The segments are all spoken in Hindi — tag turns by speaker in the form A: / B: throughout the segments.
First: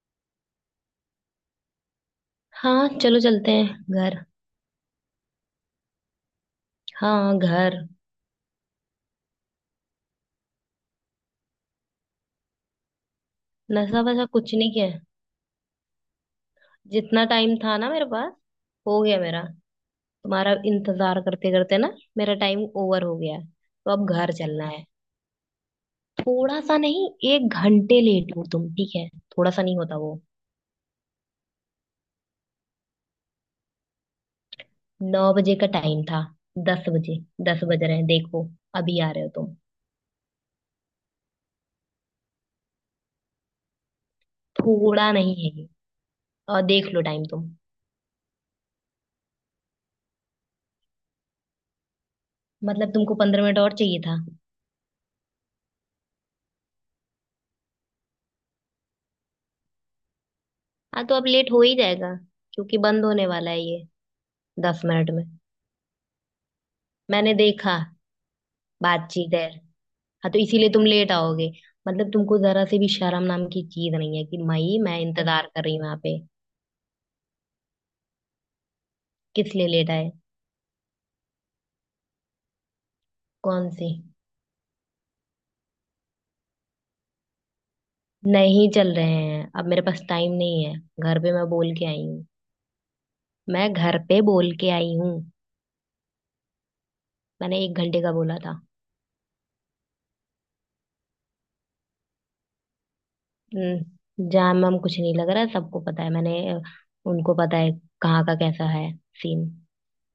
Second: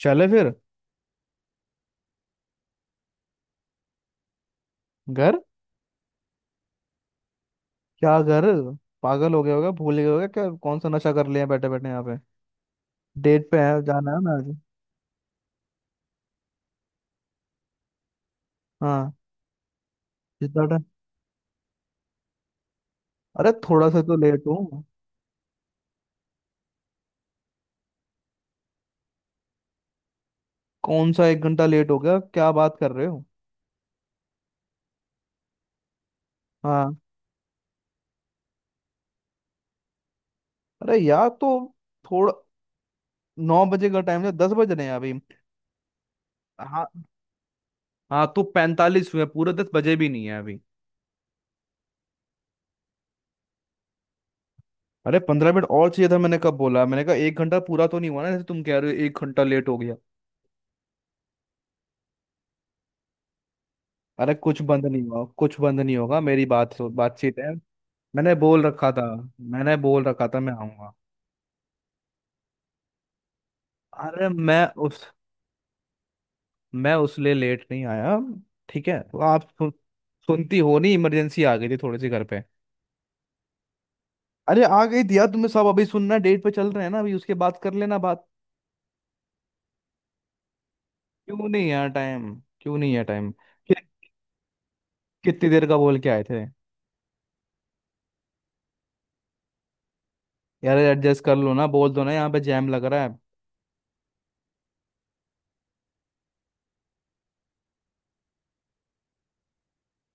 A: चले फिर।
B: हाँ चलो चलते हैं घर।
A: घर।
B: हाँ घर।
A: क्या घर? पागल हो गया होगा भूल गया होगा क्या? कौन सा नशा कर लिया बैठे बैठे यहाँ पे। डेट पे है
B: नशा
A: जाना है
B: वशा
A: ना आज?
B: कुछ नहीं किया है। जितना टाइम था ना मेरे पास हो
A: हाँ।
B: गया मेरा। तुम्हारा
A: जितना टाइम।
B: इंतजार करते करते ना मेरा टाइम ओवर हो गया है
A: अरे थोड़ा
B: तो
A: सा
B: अब
A: तो
B: घर
A: लेट
B: चलना है।
A: हूँ।
B: थोड़ा सा नहीं। 1 घंटे लेट हो तुम ठीक है। थोड़ा सा नहीं होता वो।
A: कौन सा एक घंटा लेट हो गया? क्या बात कर रहे हो?
B: 9 बजे का टाइम था। दस
A: हाँ।
B: बजे 10 बज रहे हैं देखो। अभी आ रहे हो तुम।
A: अरे यार तो थोड़ा 9 बजे का टाइम है, 10 बज रहे हैं
B: थोड़ा
A: अभी।
B: नहीं है ये। और देख
A: हाँ।
B: लो टाइम तुम।
A: हाँ तो 45 हुए पूरे, 10 बजे भी नहीं है अभी।
B: मतलब तुमको 15 मिनट और चाहिए था।
A: अरे 15 मिनट और चाहिए था मैंने कब बोला? मैंने कहा एक घंटा पूरा तो नहीं हुआ ना जैसे तुम कह रहे हो एक घंटा लेट हो गया।
B: हाँ तो अब लेट हो ही जाएगा, क्योंकि बंद होने वाला है ये।
A: अरे कुछ
B: दस
A: बंद नहीं
B: मिनट में।
A: हुआ कुछ बंद नहीं होगा। मेरी बात
B: मैंने
A: बातचीत है।
B: देखा।
A: मैंने बोल रखा था
B: बातचीत है।
A: मैंने बोल रखा
B: हाँ
A: था
B: तो
A: मैं
B: इसीलिए तुम
A: आऊंगा।
B: लेट आओगे। मतलब तुमको जरा से भी शर्म नाम की चीज नहीं है
A: अरे
B: कि मई मैं इंतजार कर रही हूँ यहाँ पे।
A: मैं उस लिए लेट नहीं आया। ठीक है तो आप
B: किस लिए लेट आए।
A: सुनती हो? नहीं इमरजेंसी आ गई थी थोड़ी सी घर पे।
B: कौन सी।
A: अरे आ गई थी यार, तुम्हें सब अभी सुनना है, डेट पे चल रहे हैं ना अभी, उसके बाद कर लेना बात।
B: नहीं चल रहे हैं, अब मेरे पास टाइम नहीं है। घर पे
A: क्यों
B: मैं
A: नहीं
B: बोल के
A: यार
B: आई हूँ।
A: टाइम? क्यों नहीं है टाइम?
B: मैं
A: कि,
B: घर पे बोल के आई हूँ।
A: कितनी देर का बोल के आए थे?
B: मैंने 1 घंटे का बोला था।
A: यार एडजस्ट कर लो ना बोल दो ना, यहाँ पे जैम लग रहा है।
B: जाम वाम कुछ नहीं लग रहा है, सबको पता है मैंने। उनको पता है कहाँ का कैसा है सीन।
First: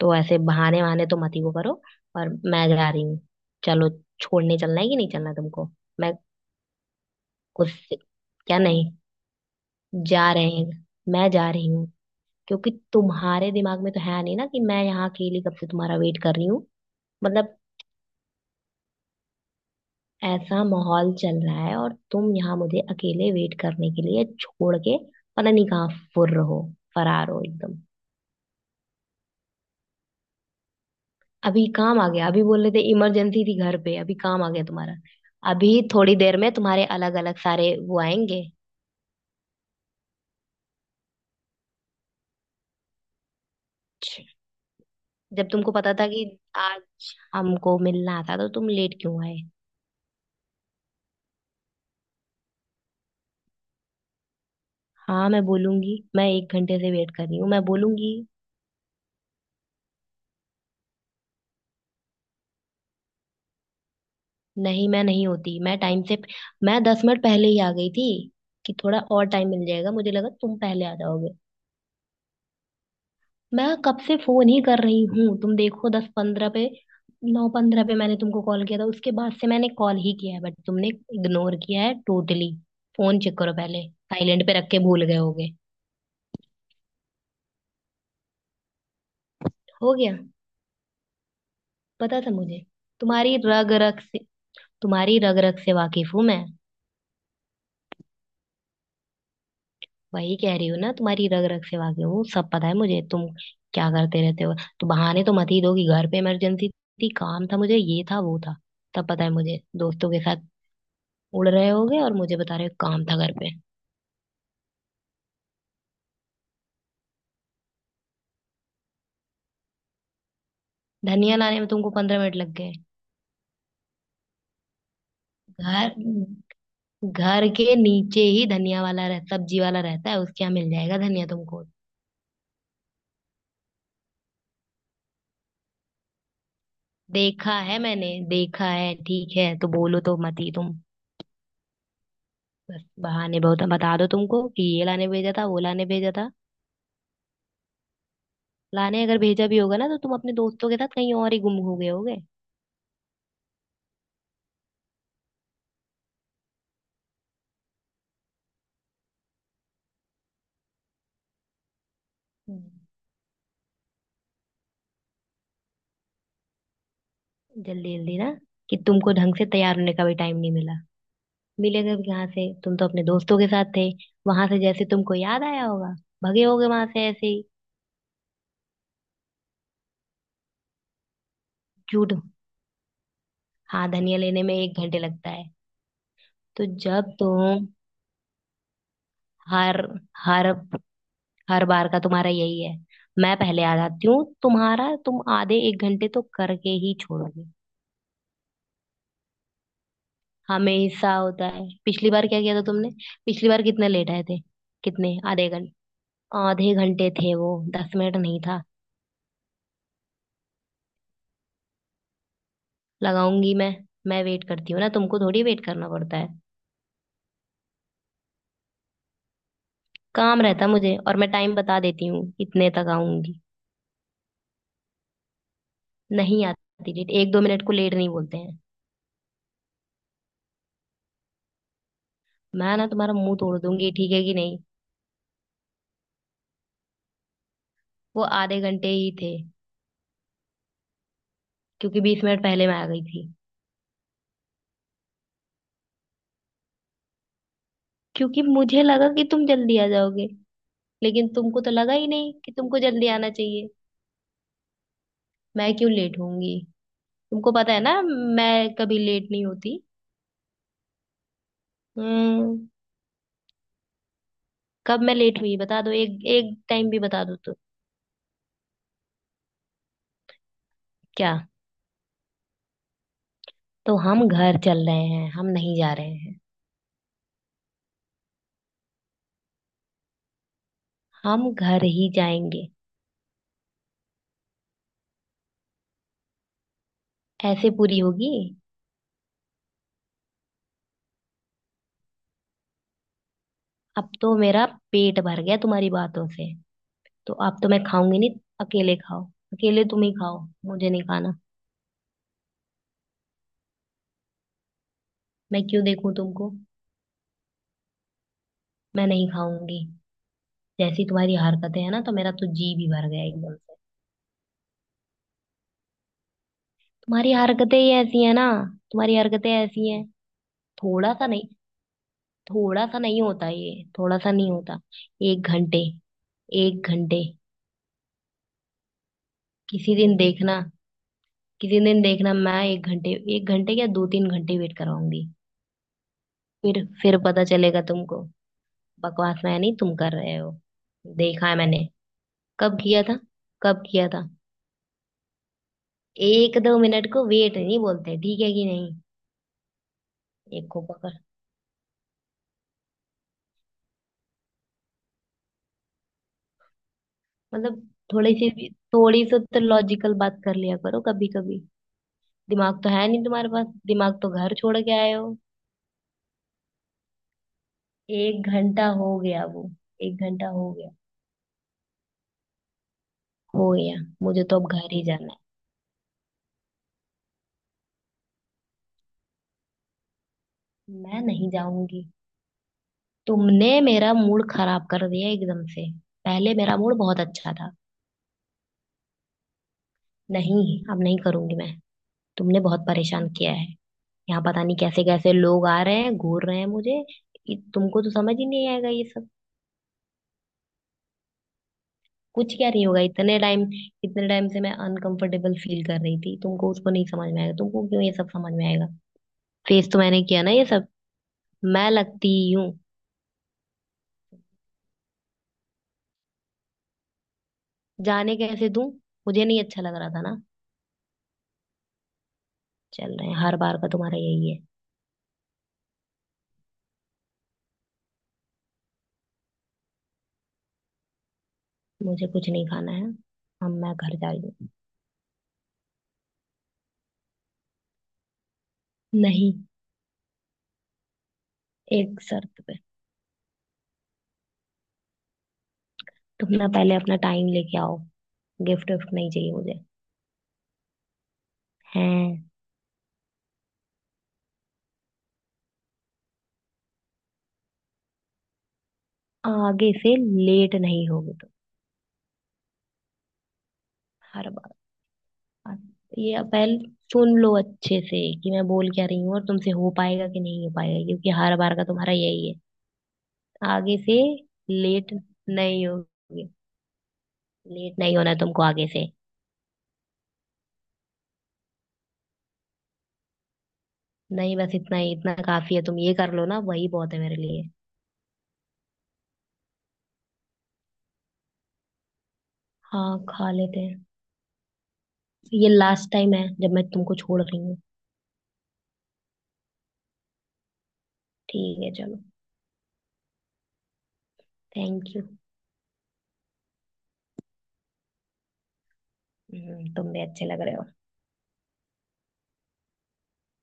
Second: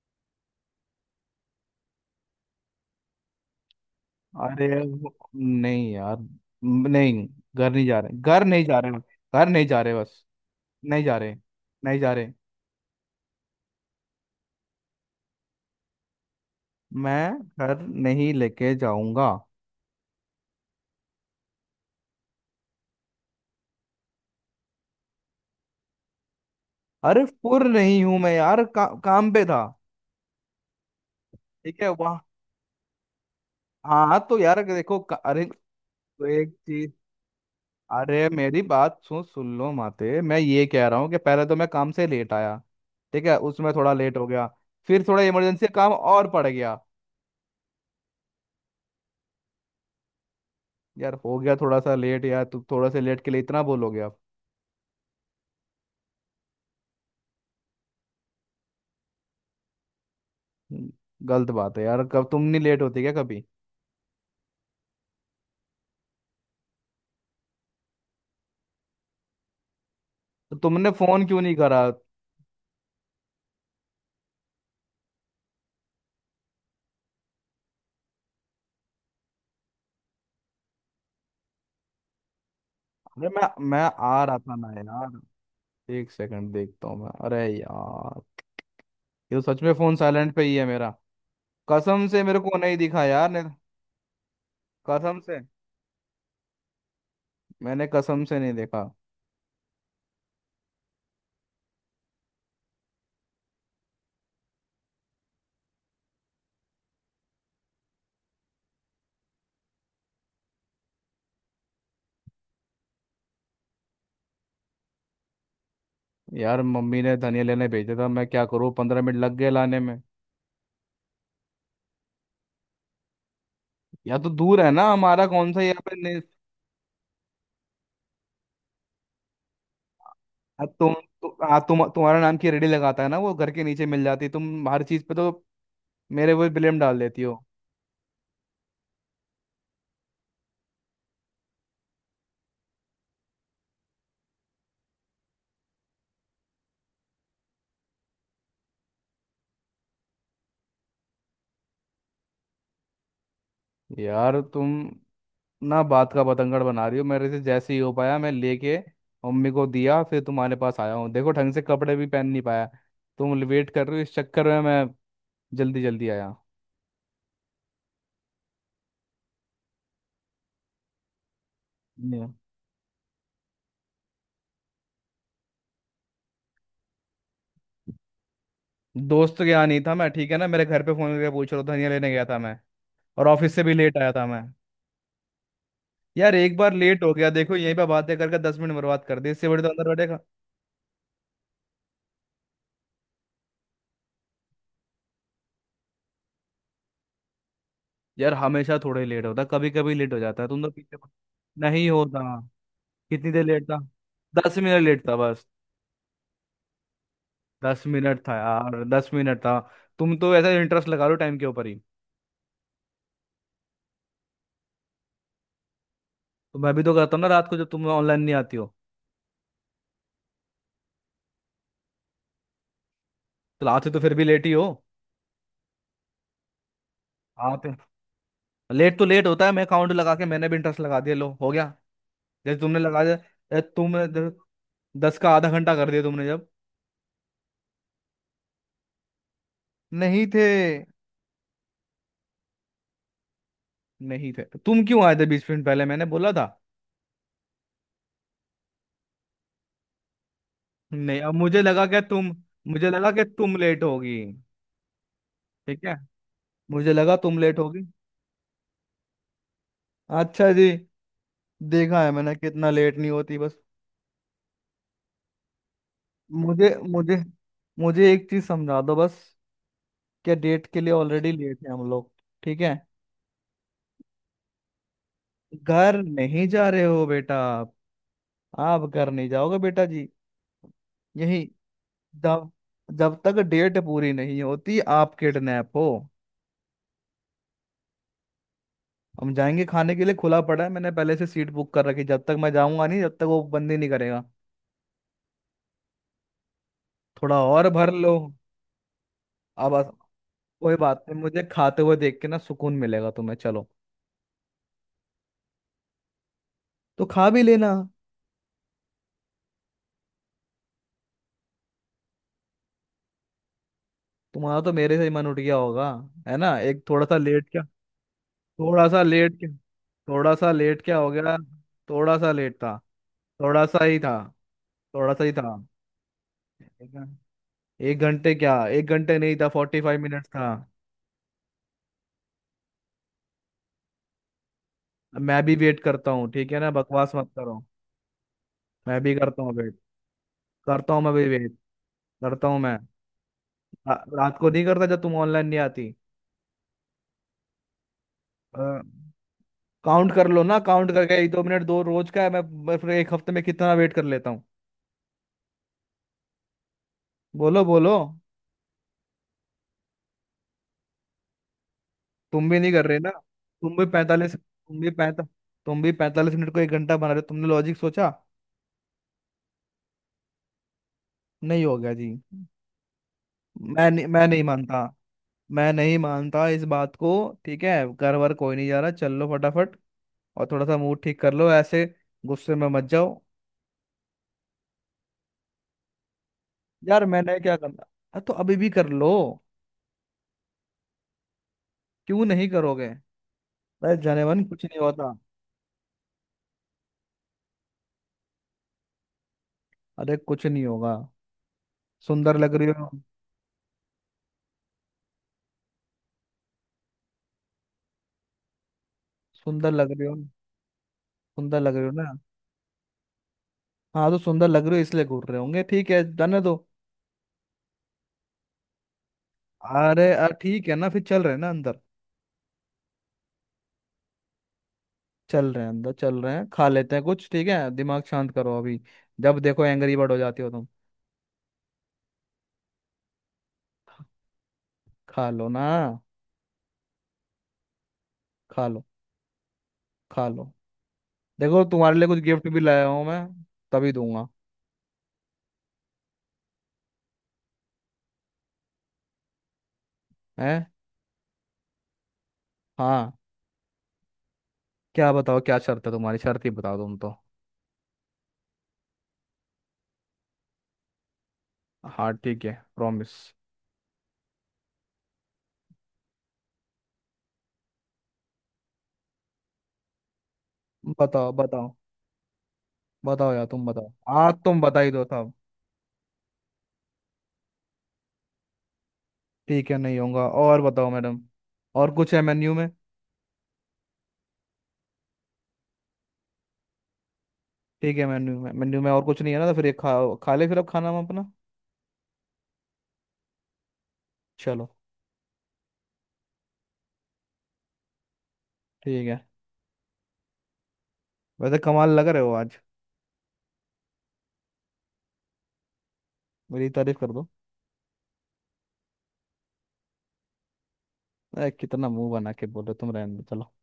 B: तो ऐसे बहाने वहाने तो मत ही वो करो। और मैं जा रही हूँ। चलो। छोड़ने
A: अरे
B: चलना है कि नहीं चलना तुमको।
A: नहीं
B: मैं
A: यार। नहीं, घर नहीं
B: उससे
A: जा रहे, घर
B: क्या
A: नहीं जा रहे।
B: नहीं।
A: घर नहीं जा रहे बस।
B: जा रहे हैं।
A: नहीं जा
B: मैं
A: रहे।
B: जा रही हूँ,
A: नहीं जा रहे।
B: क्योंकि तुम्हारे दिमाग में तो है नहीं ना कि मैं यहाँ अकेली कब से तुम्हारा वेट कर रही हूँ।
A: मैं
B: मतलब
A: घर नहीं लेके जाऊंगा।
B: ऐसा माहौल चल रहा है और तुम यहाँ मुझे अकेले वेट करने के लिए छोड़ के पता नहीं कहाँ फुर्र हो।
A: अरे
B: फरार हो
A: फुर
B: एकदम।
A: नहीं हूं मैं यार, काम पे था।
B: अभी
A: ठीक है
B: काम आ
A: वहाँ।
B: गया, अभी बोल रहे थे इमरजेंसी थी घर पे, अभी
A: हाँ तो
B: काम आ
A: यार
B: गया तुम्हारा।
A: देखो अरे,
B: अभी थोड़ी
A: तो
B: देर
A: एक
B: में तुम्हारे
A: चीज।
B: अलग अलग सारे वो
A: अरे
B: आएंगे।
A: मेरी बात सुन सुन लो माते, मैं ये कह रहा हूँ कि पहले तो मैं काम से लेट आया। ठीक है उसमें थोड़ा लेट हो गया। फिर थोड़ा
B: जब
A: इमरजेंसी
B: तुमको
A: काम
B: पता था कि
A: और पड़ गया।
B: आज हमको मिलना था तो तुम लेट क्यों आए।
A: यार हो गया थोड़ा सा लेट। यार तू थोड़ा से लेट के लिए इतना बोलोगे आप?
B: हाँ मैं बोलूंगी, मैं 1 घंटे से वेट कर रही हूँ, मैं बोलूंगी।
A: हम्म, गलत बात है यार। कब तुम नहीं लेट होती क्या कभी?
B: नहीं, मैं नहीं होती, मैं टाइम से। मैं 10 मिनट पहले ही आ गई थी कि थोड़ा और टाइम मिल जाएगा, मुझे लगा
A: तो
B: तुम पहले
A: तुमने
B: आ
A: फोन
B: जाओगे।
A: क्यों नहीं करा?
B: मैं कब से फोन ही कर रही हूँ, तुम देखो, 10:15 पे, 9:15 पे मैंने तुमको कॉल किया था, उसके बाद से मैंने कॉल ही किया है बट तुमने इग्नोर किया है टोटली। फोन
A: अरे
B: चेक
A: मैं
B: करो
A: मैं
B: पहले।
A: आ रहा
B: साइलेंट
A: था
B: पे
A: ना
B: रख के भूल गए
A: यार।
B: होगे।
A: एक सेकंड देखता हूँ मैं। अरे यार, ये तो सच में
B: हो
A: फोन
B: गया।
A: साइलेंट पे ही है मेरा। कसम
B: पता
A: से
B: था
A: मेरे को
B: मुझे।
A: नहीं दिखा यार
B: तुम्हारी
A: नहीं तो।
B: रग रग से, तुम्हारी
A: कसम
B: रग
A: से
B: रग से वाकिफ हूँ मैं।
A: मैंने कसम से नहीं देखा।
B: वही कह रही हूँ ना, तुम्हारी रग रग से वाकिफ हूँ, सब पता है मुझे तुम क्या करते रहते हो। तो बहाने तो मत ही दो कि घर पे इमरजेंसी थी, काम था मुझे, ये था, वो था। तब पता है मुझे, दोस्तों के साथ उड़ रहे होगे और मुझे बता रहे हो काम था घर पे।
A: यार मम्मी ने धनिया लेने भेजा था, मैं क्या करूँ 15 मिनट लग गए लाने में।
B: धनिया लाने में तुमको 15 मिनट लग गए।
A: या तो दूर है ना हमारा? कौन सा यहाँ
B: घर,
A: पे नहीं।
B: घर के नीचे ही धनिया वाला रह सब्जी वाला रहता है, उसके यहाँ मिल
A: अब तुम
B: जाएगा धनिया
A: तु, आ,
B: तुमको।
A: तुम तुम्हारा नाम की रेडी लगाता है ना वो घर के नीचे मिल जाती। तुम हर चीज पे तो मेरे वो ब्लेम डाल देती हो।
B: देखा है मैंने, देखा है, ठीक है, तो बोलो तो मत ही तुम। बस बहाने बहुत बता दो तुमको कि ये लाने भेजा था, वो लाने भेजा था। लाने अगर भेजा भी होगा ना, तो तुम अपने दोस्तों के साथ कहीं और ही गुम हो गए होगे।
A: यार तुम ना बात का बतंगड़ बना रही हो मेरे से। जैसे ही हो पाया मैं लेके मम्मी को दिया फिर तुम्हारे पास आया हूँ। देखो ढंग से कपड़े भी पहन नहीं पाया।
B: हम्म।
A: तुम वेट कर रहे हो इस चक्कर में मैं जल्दी जल्दी आया।
B: जल्दी जल्दी ना कि तुमको ढंग से तैयार होने का भी टाइम नहीं मिला। मिलेगा भी कहाँ
A: Yeah।
B: से, तुम तो अपने दोस्तों के साथ थे। वहां से जैसे तुमको याद आया होगा, भगे होगे वहां से ऐसे ही।
A: दोस्त के यहाँ नहीं था मैं, ठीक है ना? मेरे घर पे फोन करके पूछ रहा था, धनिया लेने
B: झूठ।
A: गया था मैं। और ऑफिस से भी
B: हाँ,
A: लेट आया
B: धनिया
A: था मैं।
B: लेने में 1 घंटे लगता है।
A: यार एक
B: तो
A: बार लेट हो
B: जब
A: गया, देखो
B: तुम
A: यहीं पे बातें करके 10 मिनट बर्बाद कर दी। इससे बड़े तो
B: हर
A: अंदर बैठेगा।
B: हर हर बार का तुम्हारा यही है। मैं पहले आ जाती हूँ, तुम्हारा तुम आधे 1 घंटे तो करके ही छोड़ोगे।
A: यार हमेशा थोड़े लेट होता, कभी कभी लेट हो जाता है। तुम तो पीछे
B: हमेशा होता है,
A: नहीं
B: पिछली
A: होता।
B: बार क्या किया था तुमने।
A: कितनी देर
B: पिछली बार
A: लेट था?
B: कितने लेट आए थे।
A: 10 मिनट लेट था
B: कितने,
A: बस।
B: आधे घंटे। आधे घंटे थे वो।
A: दस
B: 10 मिनट
A: मिनट था
B: नहीं था।
A: यार, 10 मिनट था। तुम तो ऐसा इंटरेस्ट लगा लो टाइम के ऊपर ही।
B: लगाऊंगी मैं। मैं वेट करती हूँ ना तुमको, थोड़ी वेट करना पड़ता है।
A: तो मैं भी तो करता हूँ ना, रात को जब तुम ऑनलाइन नहीं आती हो।
B: काम रहता मुझे और मैं टाइम बता देती हूँ इतने तक आऊंगी।
A: तो आते तो फिर भी लेट ही हो
B: नहीं आती लेट, 1-2 मिनट
A: आते।
B: को लेट नहीं बोलते हैं।
A: लेट तो लेट होता है। मैं काउंट लगा के मैंने भी इंटरेस्ट लगा दिया, लो हो गया। जैसे
B: मैं
A: तुमने
B: ना
A: लगा
B: तुम्हारा
A: दिया।
B: मुंह तोड़
A: ए,
B: दूंगी,
A: तुमने
B: ठीक है कि नहीं।
A: 10 का आधा घंटा कर दिया तुमने जब।
B: वो आधे घंटे ही थे,
A: नहीं थे।
B: क्योंकि 20 मिनट पहले मैं आ गई थी।
A: नहीं थे तो तुम क्यों आए थे? 20 मिनट पहले मैंने बोला था।
B: क्योंकि मुझे लगा कि तुम जल्दी आ जाओगे।
A: नहीं,
B: लेकिन
A: अब
B: तुमको
A: मुझे
B: तो
A: लगा
B: लगा
A: क्या
B: ही नहीं
A: तुम?
B: कि तुमको
A: मुझे
B: जल्दी
A: लगा कि
B: आना
A: तुम
B: चाहिए।
A: लेट होगी।
B: मैं
A: ठीक
B: क्यों
A: है।
B: लेट होंगी।
A: मुझे लगा तुम
B: तुमको
A: लेट
B: पता है
A: होगी।
B: ना, मैं कभी लेट नहीं होती।
A: अच्छा जी। देखा है मैंने
B: हम्म।
A: कितना लेट नहीं होती बस।
B: कब मैं लेट हुई, बता दो, एक एक
A: मुझे
B: टाइम भी
A: मुझे
B: बता दो तो।
A: मुझे एक चीज समझा दो बस। क्या डेट के लिए ऑलरेडी
B: क्या।
A: लेट है हम लोग? ठीक है।
B: तो हम घर चल रहे हैं, हम नहीं जा
A: घर
B: रहे हैं।
A: नहीं जा रहे हो बेटा आप। आप घर नहीं जाओगे बेटा जी। यही।
B: हम घर ही
A: जब
B: जाएंगे।
A: जब तक डेट पूरी नहीं होती आप किडनैप हो।
B: ऐसे पूरी होगी।
A: हम जाएंगे खाने के लिए, खुला पड़ा है, मैंने पहले से सीट बुक कर रखी। जब तक मैं जाऊंगा नहीं जब तक वो बंद ही नहीं
B: अब
A: करेगा।
B: तो मेरा पेट भर गया तुम्हारी बातों से। तो
A: थोड़ा
B: अब
A: और
B: तो मैं
A: भर लो।
B: खाऊंगी नहीं। अकेले खाओ।
A: अब
B: अकेले तुम ही खाओ।
A: कोई
B: मुझे नहीं
A: बात नहीं,
B: खाना।
A: मुझे खाते हुए देख के ना सुकून मिलेगा तुम्हें, चलो।
B: मैं क्यों देखूं तुमको।
A: तो खा भी लेना।
B: मैं नहीं खाऊंगी। जैसी तुम्हारी हरकतें है ना, तो मेरा तो जी भी भर गया एकदम से।
A: तुम्हारा तो मेरे से ही मन उठ गया होगा। है ना? एक थोड़ा सा
B: तुम्हारी
A: लेट क्या?
B: हरकतें ही ऐसी है ना।
A: थोड़ा सा
B: तुम्हारी
A: लेट क्या?
B: हरकतें ऐसी हैं।
A: थोड़ा सा लेट क्या हो
B: थोड़ा सा
A: गया?
B: नहीं।
A: थोड़ा सा लेट था।
B: थोड़ा सा नहीं होता
A: थोड़ा सा
B: ये,
A: ही था।
B: थोड़ा सा नहीं होता।
A: थोड़ा सा ही
B: एक
A: था।
B: घंटे एक
A: एक घं-
B: घंटे
A: एक घंटे क्या? एक घंटे नहीं था, फोर्टी
B: किसी
A: फाइव
B: दिन
A: मिनट था।
B: देखना, किसी दिन देखना, मैं 1 घंटे, 1 घंटे या 2-3 घंटे वेट
A: अब
B: कराऊंगी।
A: मैं भी वेट करता हूँ ठीक है ना?
B: फिर
A: बकवास
B: फिर
A: मत
B: पता
A: करो।
B: चलेगा तुमको।
A: मैं भी
B: बकवास
A: करता हूँ
B: मैं नहीं,
A: वेट।
B: तुम कर रहे हो।
A: करता हूँ मैं भी
B: देखा
A: वेट।
B: है मैंने।
A: करता हूँ मैं।
B: कब किया था। कब किया था।
A: रात को नहीं करता जब तुम ऑनलाइन नहीं आती।
B: 1-2 मिनट को वेट नहीं बोलते, ठीक है कि नहीं।
A: काउंट कर लो ना,
B: एक को
A: काउंट
B: पकड़।
A: करके एक दो मिनट दो, रोज का है मैं। मैं फिर एक हफ्ते में कितना वेट कर लेता? बोलो
B: मतलब
A: बोलो।
B: थोड़ी सी भी, थोड़ी सी तो लॉजिकल बात कर लिया करो कभी कभी।
A: तुम भी नहीं
B: दिमाग
A: कर
B: तो
A: रहे
B: है
A: ना?
B: नहीं तुम्हारे पास,
A: तुम भी
B: दिमाग तो
A: पैंतालीस
B: घर छोड़
A: तुम भी
B: के आए
A: पैंता
B: हो।
A: तुम भी 45 मिनट को एक घंटा बना रहे हो। तुमने लॉजिक सोचा?
B: 1 घंटा हो गया वो, 1 घंटा हो गया।
A: नहीं हो गया जी।
B: हो गया।
A: मैं नहीं
B: मुझे तो अब
A: मानता।
B: घर ही जाना
A: मैं नहीं मानता इस बात को। ठीक है, घर वर कोई नहीं जा रहा, चल लो फटाफट। और थोड़ा सा
B: है।
A: मूड ठीक
B: मैं
A: कर
B: नहीं
A: लो। ऐसे
B: जाऊंगी।
A: गुस्से में मत जाओ।
B: तुमने मेरा मूड खराब कर दिया एकदम से। पहले मेरा मूड
A: यार
B: बहुत
A: मैंने
B: अच्छा
A: क्या
B: था।
A: करना। हाँ, तो अभी भी कर लो।
B: नहीं, अब नहीं करूंगी मैं।
A: क्यों नहीं
B: तुमने बहुत
A: करोगे?
B: परेशान किया है।
A: अरे
B: यहाँ
A: जानेमन
B: पता
A: कुछ
B: नहीं
A: नहीं
B: कैसे
A: होता।
B: कैसे लोग आ रहे हैं, घूर रहे हैं मुझे। तुमको तो समझ ही नहीं आएगा ये सब।
A: अरे कुछ नहीं होगा। सुंदर
B: कुछ
A: लग रही
B: क्या नहीं
A: हो।
B: होगा, इतने टाइम, इतने टाइम से मैं अनकंफर्टेबल फील कर रही थी, तुमको उसको नहीं समझ में आएगा, तुमको क्यों ये सब समझ में आएगा।
A: सुंदर
B: फेस
A: लग
B: तो
A: रही हो।
B: मैंने किया ना ये सब।
A: सुंदर लग रही
B: मैं
A: हो ना।
B: लगती हूँ।
A: हाँ तो सुंदर लग रहे हो इसलिए घूर रहे होंगे, ठीक है जाने दो।
B: जाने कैसे दूं। मुझे नहीं अच्छा लग रहा
A: अरे
B: था ना।
A: ठीक है ना? फिर चल रहे हैं ना अंदर।
B: चल रहे हैं, हर बार का तुम्हारा यही है।
A: चल रहे हैं अंदर, चल रहे हैं खा लेते हैं कुछ। ठीक है दिमाग शांत करो अभी। जब देखो एंग्री बर्ड हो जाती हो तुम।
B: मुझे कुछ नहीं खाना है। हम मैं घर जा रही हूँ।
A: खा लो ना। खा लो।
B: नहीं।
A: खा लो। देखो तुम्हारे लिए कुछ
B: एक
A: गिफ्ट भी
B: शर्त पे।
A: लाया हूँ मैं। तभी दूंगा।
B: तुम ना पहले अपना टाइम लेके आओ। गिफ्ट विफ्ट नहीं चाहिए मुझे।
A: है।
B: हैं।
A: हाँ। क्या बताओ क्या शर्त है तुम्हारी? शर्त ही बताओ तुम तो।
B: आगे से लेट नहीं होगी तुम।
A: हाँ ठीक है, प्रॉमिस।
B: हर बार ये पहले सुन लो अच्छे से कि मैं बोल क्या रही हूँ और तुमसे हो पाएगा कि नहीं हो पाएगा, क्योंकि
A: बताओ
B: हर
A: बताओ।
B: बार का तुम्हारा यही है।
A: बताओ यार तुम बताओ।
B: आगे से
A: आज तुम बता ही दो
B: लेट
A: साहब।
B: नहीं होगी। लेट नहीं होना है तुमको आगे से।
A: ठीक है नहीं होगा। और बताओ मैडम। और कुछ है मेन्यू में?
B: नहीं बस इतना ही, इतना काफी है, तुम ये कर लो ना, वही बहुत है मेरे लिए।
A: ठीक है, मेन्यू में और कुछ नहीं है ना? तो फिर ये खा खा ले फिर, अब खाना हम अपना।
B: हाँ खा लेते हैं।
A: चलो।
B: ये लास्ट टाइम है जब मैं तुमको छोड़ रही हूँ।
A: ठीक है। वैसे
B: ठीक
A: कमाल
B: है
A: लग रहे
B: चलो।
A: हो आज।
B: Thank you.
A: मेरी तारीफ कर दो।
B: तुम भी अच्छे लग रहे हो।
A: ए, कितना मुंह बना के बोलो तुम, रहने दो चलो।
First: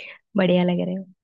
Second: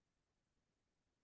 B: बढ़िया लग रहे हो।